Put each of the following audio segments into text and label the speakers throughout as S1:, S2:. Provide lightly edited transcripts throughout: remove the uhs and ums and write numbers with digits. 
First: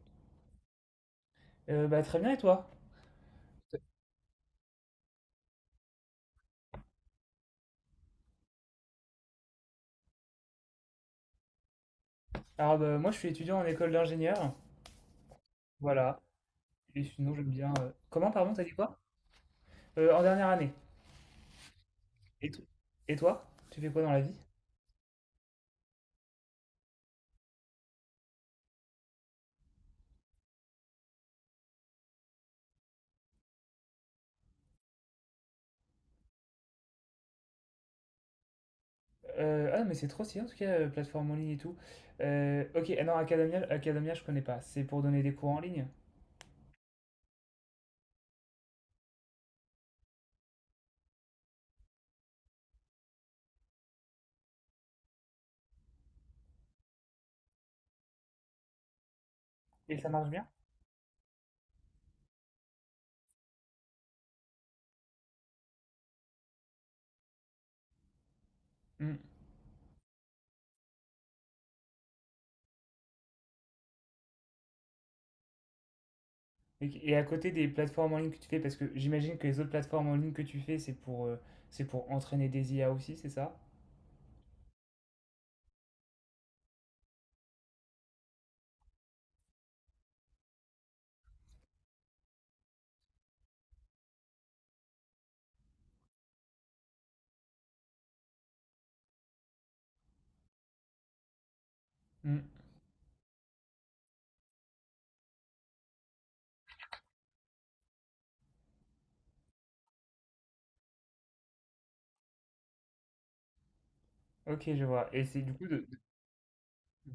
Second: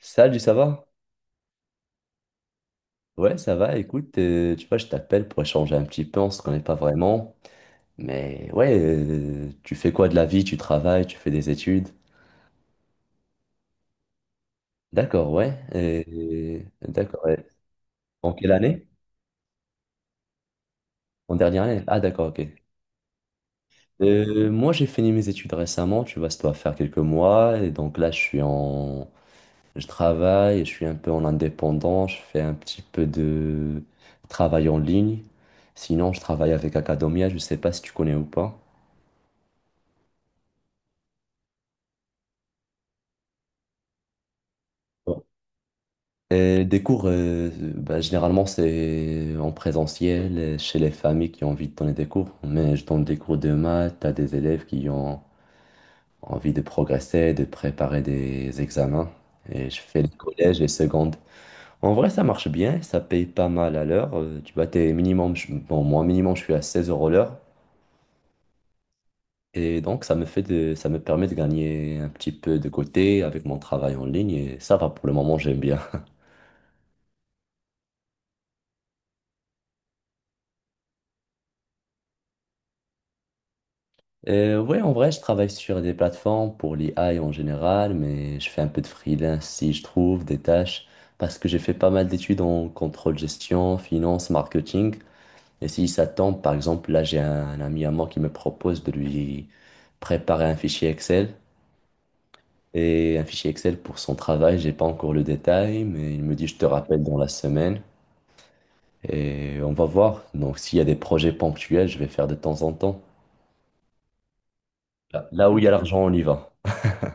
S1: Salut, ça va?
S2: Très bien, et toi?
S1: Ouais, ça va. Écoute, tu vois, je t'appelle pour échanger un petit peu. On se connaît pas vraiment. Mais ouais, tu fais quoi de la vie? Tu travailles, tu fais des études?
S2: Moi, je suis étudiant en école d'ingénieur.
S1: D'accord, ouais.
S2: Voilà. Et
S1: D'accord.
S2: sinon,
S1: Ouais.
S2: j'aime bien. Comment,
S1: En quelle
S2: pardon, t'as dit
S1: année?
S2: quoi? En dernière année.
S1: En dernière année? Ah, d'accord, ok.
S2: Et, to- et toi? Tu fais quoi dans la vie?
S1: Moi, j'ai fini mes études récemment. Tu vois, ça doit faire quelques mois. Et donc là, je suis en... Je travaille, je suis un peu en indépendant. Je fais un petit peu de travail en ligne. Sinon, je travaille avec Academia. Je sais pas si tu connais ou pas.
S2: Ah, mais c'est trop stylé, en tout cas, plateforme en ligne et tout. Ok, ah non, Academia, je connais pas. C'est pour donner des cours en ligne.
S1: Et des cours, bah, généralement, c'est en présentiel chez les familles qui ont envie de donner des cours. Mais je donne des cours de maths à des élèves qui ont envie de progresser, de préparer des examens. Et je
S2: Et
S1: fais les
S2: ça marche bien?
S1: collèges, et secondes. En vrai, ça marche bien, ça paye pas mal à l'heure. Tu vois, t'es minimum, bon, moi, minimum, je suis à 16 euros l'heure.
S2: Hmm.
S1: Et donc, ça me permet de gagner un petit peu de côté avec mon travail en ligne. Et ça va, pour le moment, j'aime bien.
S2: Et à côté des plateformes en ligne que tu fais, parce que j'imagine que les autres plateformes en ligne que tu fais, c'est pour entraîner des IA aussi, c'est ça?
S1: Ouais, en vrai, je travaille sur des plateformes pour l'IA en général, mais je fais un peu de freelance si je trouve des tâches, parce que j'ai fait pas mal d'études en contrôle gestion, finance, marketing. Et si ça tombe, par exemple, là, j'ai un ami à moi qui me propose de lui préparer
S2: Hmm.
S1: un fichier Excel pour son travail. J'ai pas encore le détail, mais il me dit, je te rappelle dans la semaine et on va voir. Donc, s'il y a des projets ponctuels, je vais faire de temps en temps.
S2: Ok, je vois. Et
S1: Là,
S2: c'est
S1: là
S2: du
S1: où il y
S2: coup
S1: a
S2: de.
S1: l'argent, on y va.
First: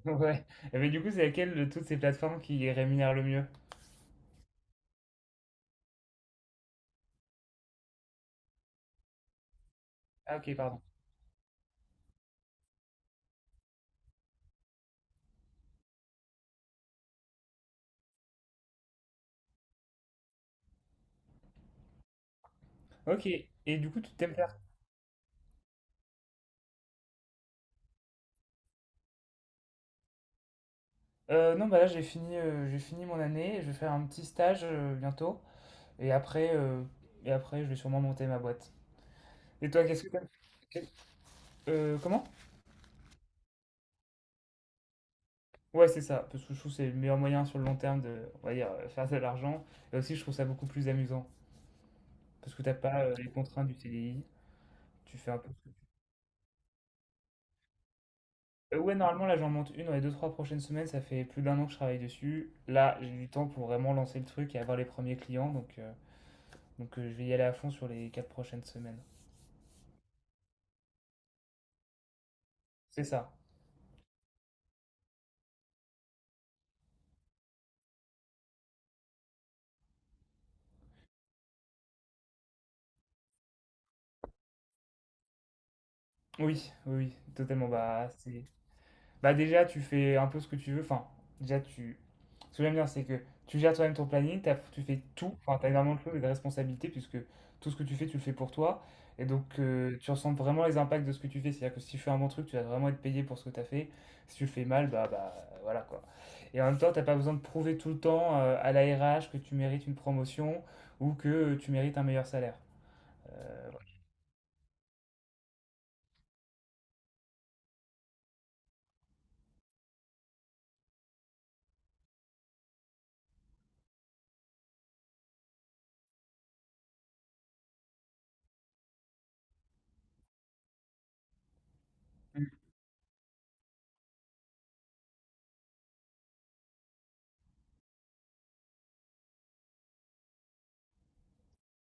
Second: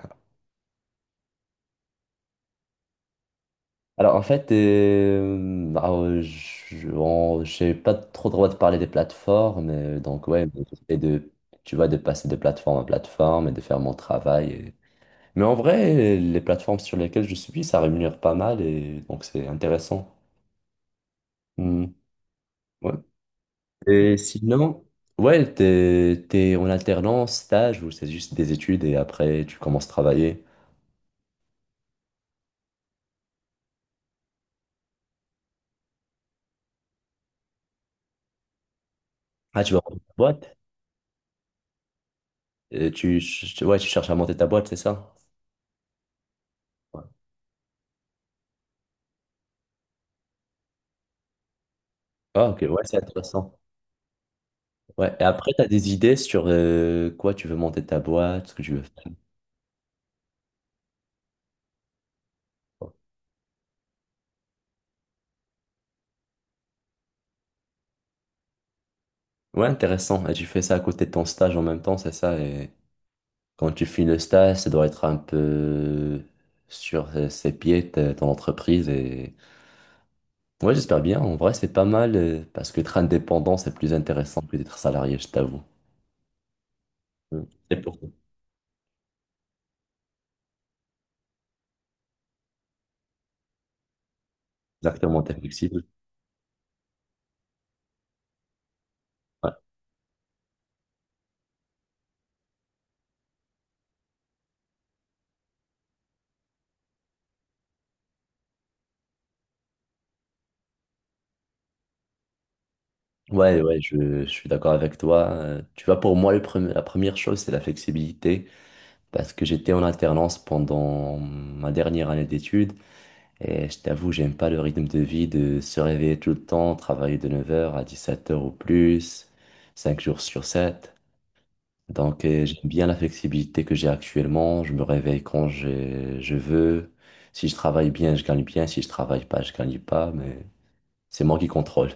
S2: Ouais. Et mais du coup, c'est laquelle de toutes ces plateformes qui rémunère le mieux?
S1: Alors en fait, j'ai pas trop le droit de parler des plateformes, donc
S2: Ah
S1: ouais,
S2: ok,
S1: mais
S2: pardon.
S1: j'essaie de, tu vois, de passer de plateforme à plateforme et de faire mon travail. Mais en vrai, les plateformes sur lesquelles je suis, ça rémunère pas mal et donc c'est intéressant. Hmm, ouais.
S2: Ok. Et du coup, tu
S1: Et
S2: t'aimes faire…
S1: sinon, ouais, t'es en alternance, stage ou c'est juste des études et après tu commences à travailler.
S2: Non, là, j'ai fini mon année. Je vais faire un petit stage bientôt. Et après, je vais sûrement monter ma boîte.
S1: Ah,
S2: Et
S1: tu vas
S2: toi,
S1: monter
S2: qu'est-ce que
S1: ta
S2: t'aimes?
S1: boîte?
S2: Quel- Comment?
S1: Ouais, tu cherches à monter ta boîte, c'est ça?
S2: Ouais, c'est ça. Parce que je trouve que c'est le
S1: Ouais.
S2: meilleur moyen sur le long terme de, on va dire, faire de l'argent. Et aussi, je trouve ça beaucoup plus amusant.
S1: Ah,
S2: Parce
S1: ok,
S2: que t'as
S1: ouais, c'est
S2: pas les
S1: intéressant.
S2: contraintes du C D I.
S1: Ouais,
S2: Tu
S1: et
S2: fais un peu…
S1: après, tu as des idées sur quoi tu veux monter ta boîte, ce que tu veux
S2: Ouais,
S1: faire.
S2: normalement, là, j'en monte une dans les deux, trois prochaines semaines. Ça fait plus d'un an que je travaille dessus.
S1: Quoi.
S2: Là, j'ai du temps pour vraiment lancer le truc et avoir les premiers clients. Donc, je vais y aller à fond sur les quatre prochaines semaines.
S1: Ouais, intéressant. Et tu fais ça à côté de ton stage en même temps, c'est ça. Et
S2: C'est ça.
S1: quand tu finis le stage, ça doit être un peu sur ses pieds, ton entreprise. Et... Ouais, j'espère bien. En vrai, c'est pas mal parce que être indépendant, c'est plus intéressant que d'être salarié, je t'avoue.
S2: Oui,
S1: Mm.
S2: totalement.
S1: C'est pour.
S2: Bah, c'est Bah déjà, tu fais un peu ce que tu veux. Enfin, déjà, tu... Ce que j'aime bien, c'est que tu gères toi-même ton planning, tu fais
S1: Exactement, t'es
S2: tout. Enfin, tu as
S1: flexible.
S2: énormément de choses et de responsabilités, puisque tout ce que tu fais, tu le fais pour toi. Et donc,
S1: Ouais,
S2: tu ressens vraiment les impacts de ce que tu fais. C'est-à-dire que si tu fais un bon truc, tu vas vraiment être payé pour ce que tu as fait. Si tu le fais mal, bah voilà quoi. Et en même temps, t'as pas besoin de prouver tout le temps à la RH que tu mérites une promotion ou que tu mérites un meilleur salaire.
S1: ouais, ouais, je suis d'accord avec toi. Tu vois, pour moi, la première chose, c'est la flexibilité. Parce que j'étais en alternance pendant ma dernière année d'études et je t'avoue, j'aime pas le rythme de vie de se réveiller tout le temps, travailler de 9 heures à 17 heures ou plus, 5 jours sur 7. Donc
S2: Mm.
S1: j'aime bien la flexibilité que j'ai actuellement, je me réveille quand je veux. Si je travaille bien, je gagne bien, si je travaille pas, je gagne pas, mais c'est moi qui contrôle.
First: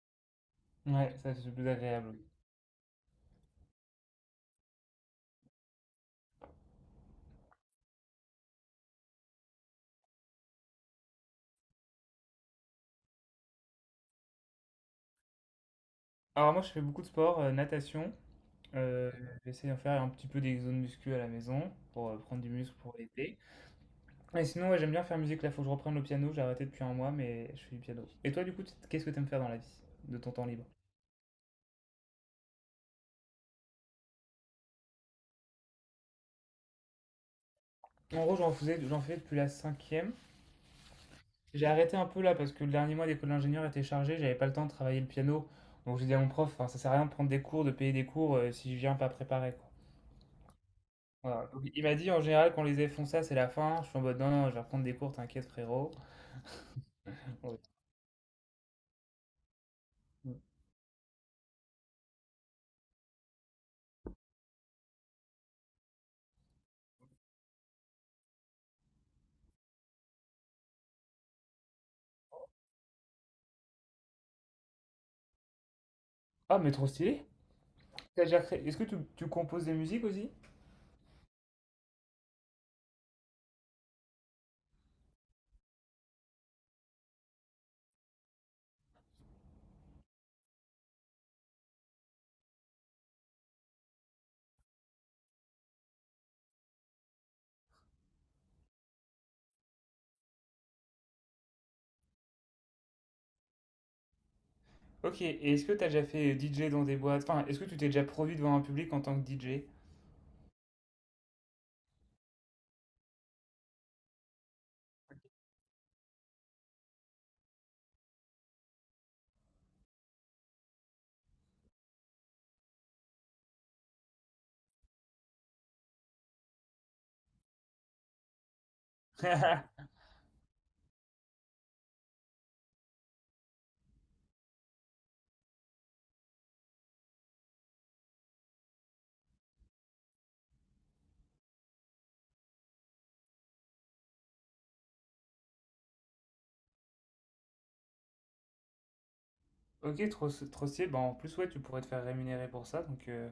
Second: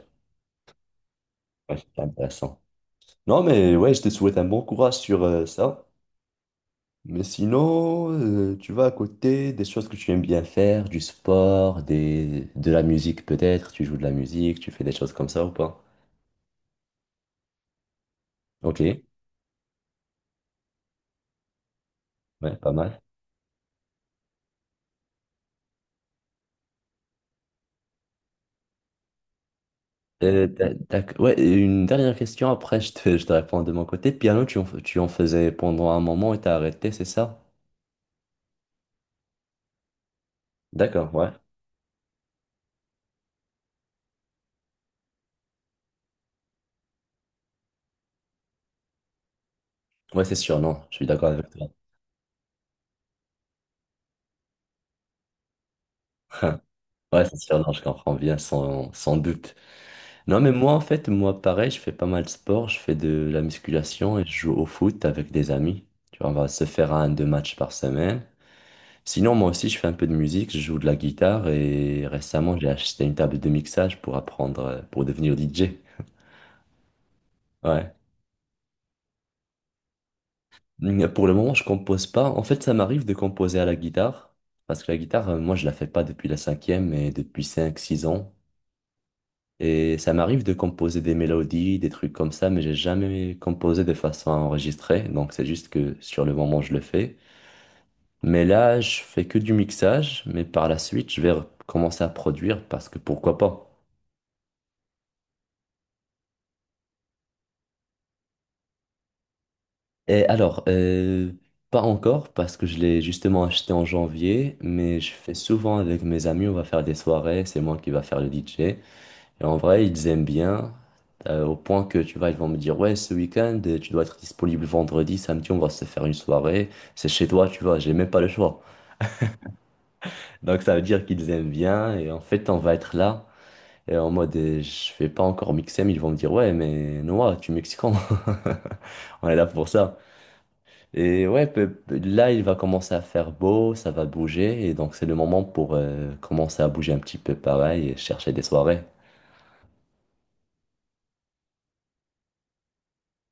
S2: Ouais, ça c'est plus
S1: Ouais, c'est
S2: agréable. Oui.
S1: intéressant. Non, mais ouais, je te souhaite un bon courage sur ça. Mais sinon, tu vas à côté des choses que tu aimes bien faire, du sport, des... de la musique peut-être, tu joues de la musique, tu fais des choses comme ça ou pas?
S2: Alors moi je fais beaucoup de sport, natation.
S1: Ok, ouais,
S2: Euh, J'essaie d'en faire un petit peu des zones muscu à la maison pour prendre du
S1: pas
S2: muscle pour
S1: mal.
S2: l'été. Et sinon, ouais, j'aime bien faire musique. Là, faut que je reprenne le piano. J'ai arrêté depuis un mois, mais je fais du piano. Et toi, du coup, qu'est-ce que t'aimes faire dans la vie de ton temps
S1: Euh,
S2: libre?
S1: t'as- ouais, et une dernière question, après je te réponds de mon côté. Piano, tu en faisais pendant un moment et t'as arrêté, c'est ça?
S2: En gros, j'en fais depuis la cinquième.
S1: D'accord, ouais.
S2: J'ai arrêté un peu là parce que le dernier mois d'école d'ingénieur était chargé. J'avais pas le temps de travailler le piano. Donc j'ai dit à mon prof, enfin, ça sert à rien de prendre des cours, de payer des cours si je viens pas préparé, quoi.
S1: Ouais, c'est sûr, non, je suis d'accord avec
S2: Voilà. Donc,
S1: toi.
S2: il m'a dit en général quand les élèves font ça, c'est la fin. Je suis en mode non, non, je vais reprendre des cours, t'inquiète frérot.
S1: Ouais, c'est
S2: Ouais.
S1: sûr, non, je comprends bien, sans doute. Non, mais moi, en fait, moi, pareil, je fais pas mal de sport, je fais de la musculation et je joue au foot avec des amis. Tu vois, on va se faire un, deux matchs par semaine. Sinon, moi aussi, je fais un peu de musique, je joue de la guitare et récemment, j'ai acheté une table de mixage pour apprendre, pour devenir DJ.
S2: Ah mais trop stylé.
S1: Ouais.
S2: Est-ce que tu composes des musiques aussi?
S1: Pour le moment, je compose pas. En fait, ça m'arrive de composer à la guitare parce que la guitare, moi, je la fais pas depuis la cinquième, mais depuis cinq six ans. Et ça m'arrive de composer des mélodies, des trucs comme ça, mais j'ai jamais composé de façon à enregistrer. Donc c'est juste que sur le moment, je le fais. Mais là, je fais que du mixage, mais par la suite, commencer à produire parce que pourquoi pas.
S2: Ok, et est-ce que t'as déjà fait DJ dans des boîtes? Enfin, est-ce que tu t'es déjà produit devant un public en tant que DJ?
S1: Et alors, pas encore parce que je l'ai justement acheté en janvier, mais je fais souvent avec mes amis, on va faire des soirées, c'est moi qui va faire le DJ. Et en vrai, ils aiment bien, au point que tu vois, ils vont me dire, ouais, ce week-end, tu dois être disponible vendredi, samedi, on va se faire une soirée, c'est chez toi, tu vois, j'ai même pas le choix. Donc ça veut dire qu'ils aiment bien, et en fait, on va être là, et en mode, je vais pas encore mixer, mais ils vont me dire, ouais, mais Noah, tu es mexicain, on est là pour ça. Et ouais, là, il va commencer à faire beau, ça va bouger, et donc c'est le moment pour commencer à bouger un petit peu pareil et chercher des soirées.
S2: Ok, trop stylé. Bah, en plus, ouais, tu pourrais te faire rémunérer pour ça. Donc,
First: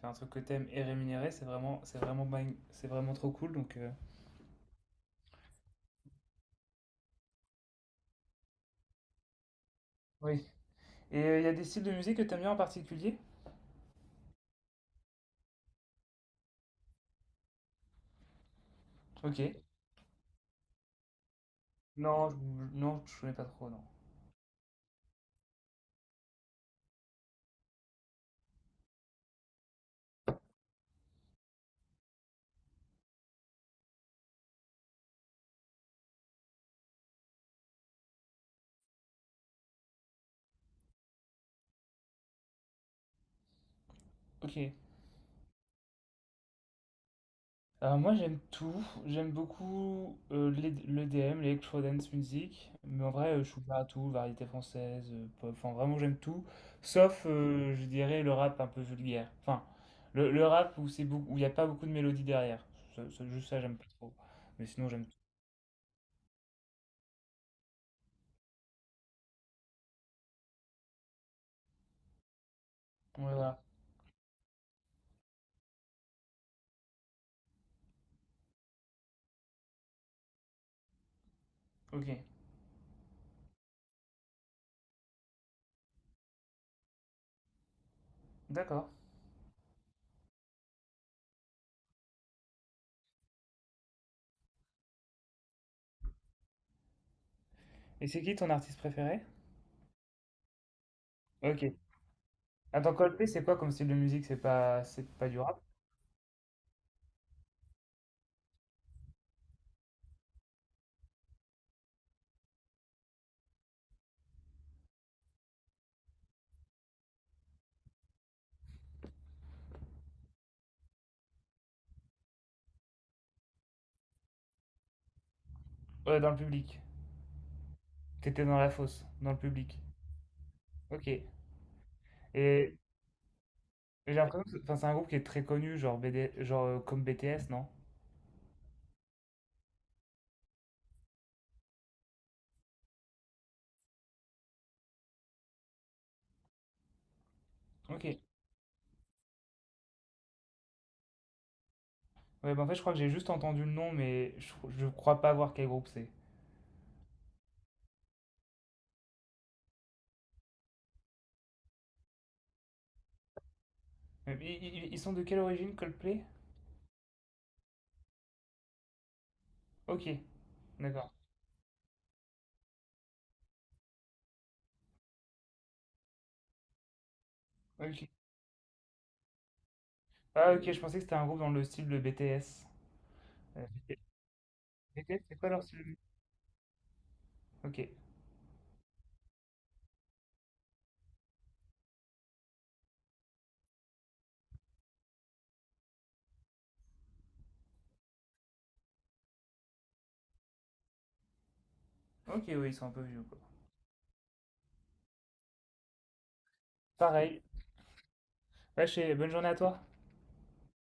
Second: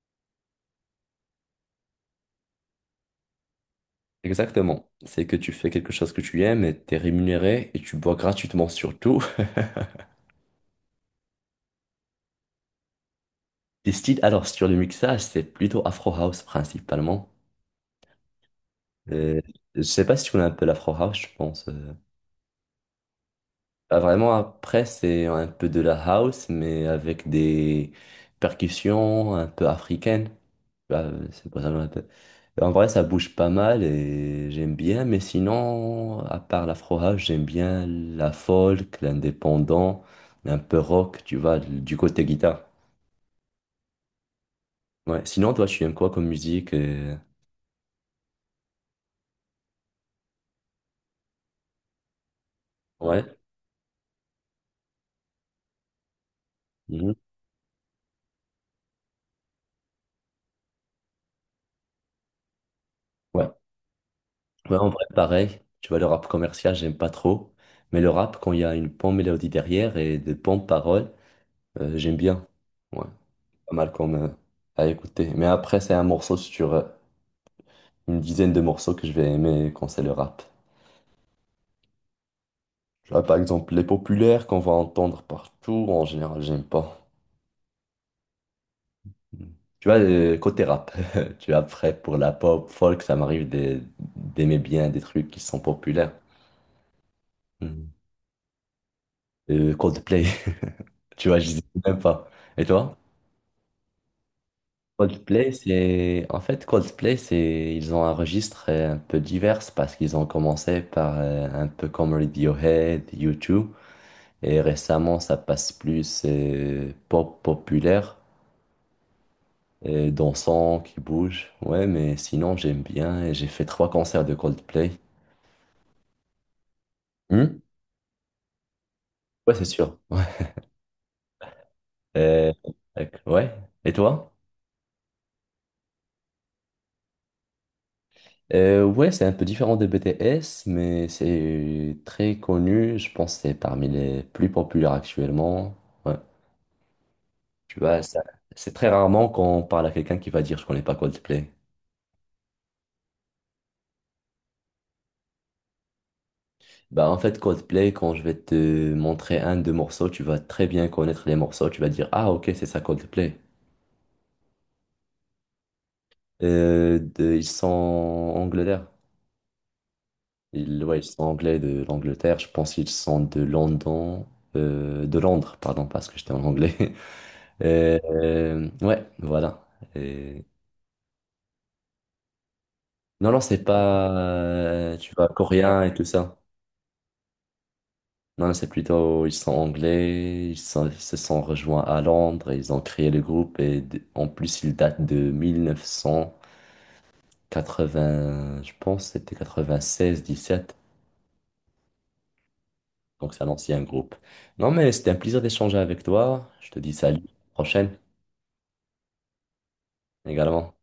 S2: faire un truc que t'aimes et rémunérer, c'est vraiment trop cool. Donc,
S1: Exactement. C'est que tu fais quelque chose que tu aimes et t'es rémunéré et tu bois gratuitement surtout.
S2: oui. Et il y a des styles de musique que t'aimes bien en particulier?
S1: Les styles, alors, sur le mixage, c'est plutôt Afro House principalement. Euh,
S2: Ok.
S1: je sais pas si tu connais un peu l'Afro House, je pense.
S2: Non, je, non, je connais pas trop, non.
S1: Ah, vraiment, après, c'est un peu de la house, mais avec des percussions un peu africaines. Bah, c'est pour ça qu'on l'appelle. Et en vrai, ça bouge pas mal et j'aime bien, mais sinon, à part l'afro house, j'aime bien la folk, l'indépendant, un peu rock, tu vois, du côté guitare.
S2: Ok.
S1: Ouais. Sinon, toi, tu aimes quoi comme musique?
S2: Alors moi j'aime tout, j'aime beaucoup l'EDM, l'electro-dance music, mais en
S1: Ouais.
S2: vrai je suis ouvert à tout, variété française, pop, enfin vraiment j'aime tout,
S1: Mhm.
S2: sauf je dirais le rap un peu vulgaire, enfin le rap où c'est beaucoup, où il n'y a pas beaucoup de mélodie derrière,
S1: Ouais.
S2: juste ça j'aime pas trop, mais
S1: Ouais,
S2: sinon
S1: en
S2: j'aime
S1: vrai,
S2: tout.
S1: pareil. Tu vois, le rap commercial, j'aime pas trop. Mais le rap, quand il y a une bonne mélodie derrière et de bonnes paroles, j'aime bien. Ouais,
S2: Ouais, voilà,
S1: pas mal comme à écouter. Mais après, c'est un morceau sur une dizaine de morceaux que je vais aimer quand c'est le rap.
S2: ok,
S1: Tu vois, par exemple, les populaires qu'on va entendre partout, en général, j'aime pas.
S2: d'accord.
S1: Mm. Tu vois, côté rap, tu vois, après, pour la pop, folk, ça m'arrive d'aimer bien des trucs qui sont populaires. Mm.
S2: Et c'est qui ton artiste préféré?
S1: Coldplay, tu vois,
S2: Ok.
S1: j'hésite même pas. Et
S2: Attends,
S1: toi?
S2: Coldplay c'est quoi comme style de musique? C'est pas du
S1: Coldplay,
S2: rap?
S1: c'est... En fait, Coldplay, c'est... Ils ont un registre un peu divers parce qu'ils ont commencé par un peu comme Radiohead, U2, et récemment, ça passe plus pop populaire, et dansant, qui bouge. Ouais, mais sinon, j'aime bien et j'ai fait trois concerts de Coldplay.
S2: Dans le public,
S1: Hmm.
S2: t'étais dans la fosse, dans le
S1: Ouais, c'est
S2: public,
S1: sûr. Ouais.
S2: ok.
S1: Euh,
S2: Et
S1: ouais. Et
S2: j'ai
S1: toi?
S2: l'impression que c'est un groupe qui est très connu, genre, B D genre comme BTS, non?
S1: Ouais, c'est un peu différent des BTS, mais c'est très connu. Je pense que c'est parmi les plus populaires actuellement. Ouais. Tu vois,
S2: Ok.
S1: ça- c'est très rarement qu'on parle à quelqu'un qui va dire je connais pas Coldplay.
S2: Ouais, bah, en fait, je crois que j'ai juste entendu le nom, je crois pas voir quel groupe c'est.
S1: Bah, en fait, Coldplay, quand je vais te montrer un, deux morceaux, tu vas très bien connaître les morceaux. Tu vas dire ah, ok, c'est ça Coldplay.
S2: Mais i- Ils sont de quelle origine, Coldplay?
S1: Ils sont Angleterre.
S2: Ok,
S1: Ils, ouais, ils
S2: d'accord.
S1: sont anglais de l'Angleterre. Je pense qu'ils sont de London, de Londres, pardon, parce que j'étais en anglais.
S2: Ok.
S1: Ouais, voilà. Et-
S2: Ah, ok, je pensais que c'était un groupe dans le style de BTS.
S1: Non, non, c'est
S2: Euh,
S1: pas, tu
S2: BTS,
S1: vois,
S2: c'est quoi leur style?
S1: coréen
S2: De
S1: et
S2: musique.
S1: tout ça.
S2: Ok.
S1: Non, non, c'est plutôt, ils sont anglais, ils se sont rejoints à Londres, et ils ont créé le groupe et en plus, ils datent de 1980, je pense, c'était 96, 17.
S2: Ok, oui, ils sont un peu vieux,
S1: Donc,
S2: quoi.
S1: c'est un ancien groupe. Non, mais c'était un plaisir d'échanger avec toi. Je te dis salut, à
S2: Pareil.
S1: la prochaine
S2: Bonne journée à toi.
S1: également.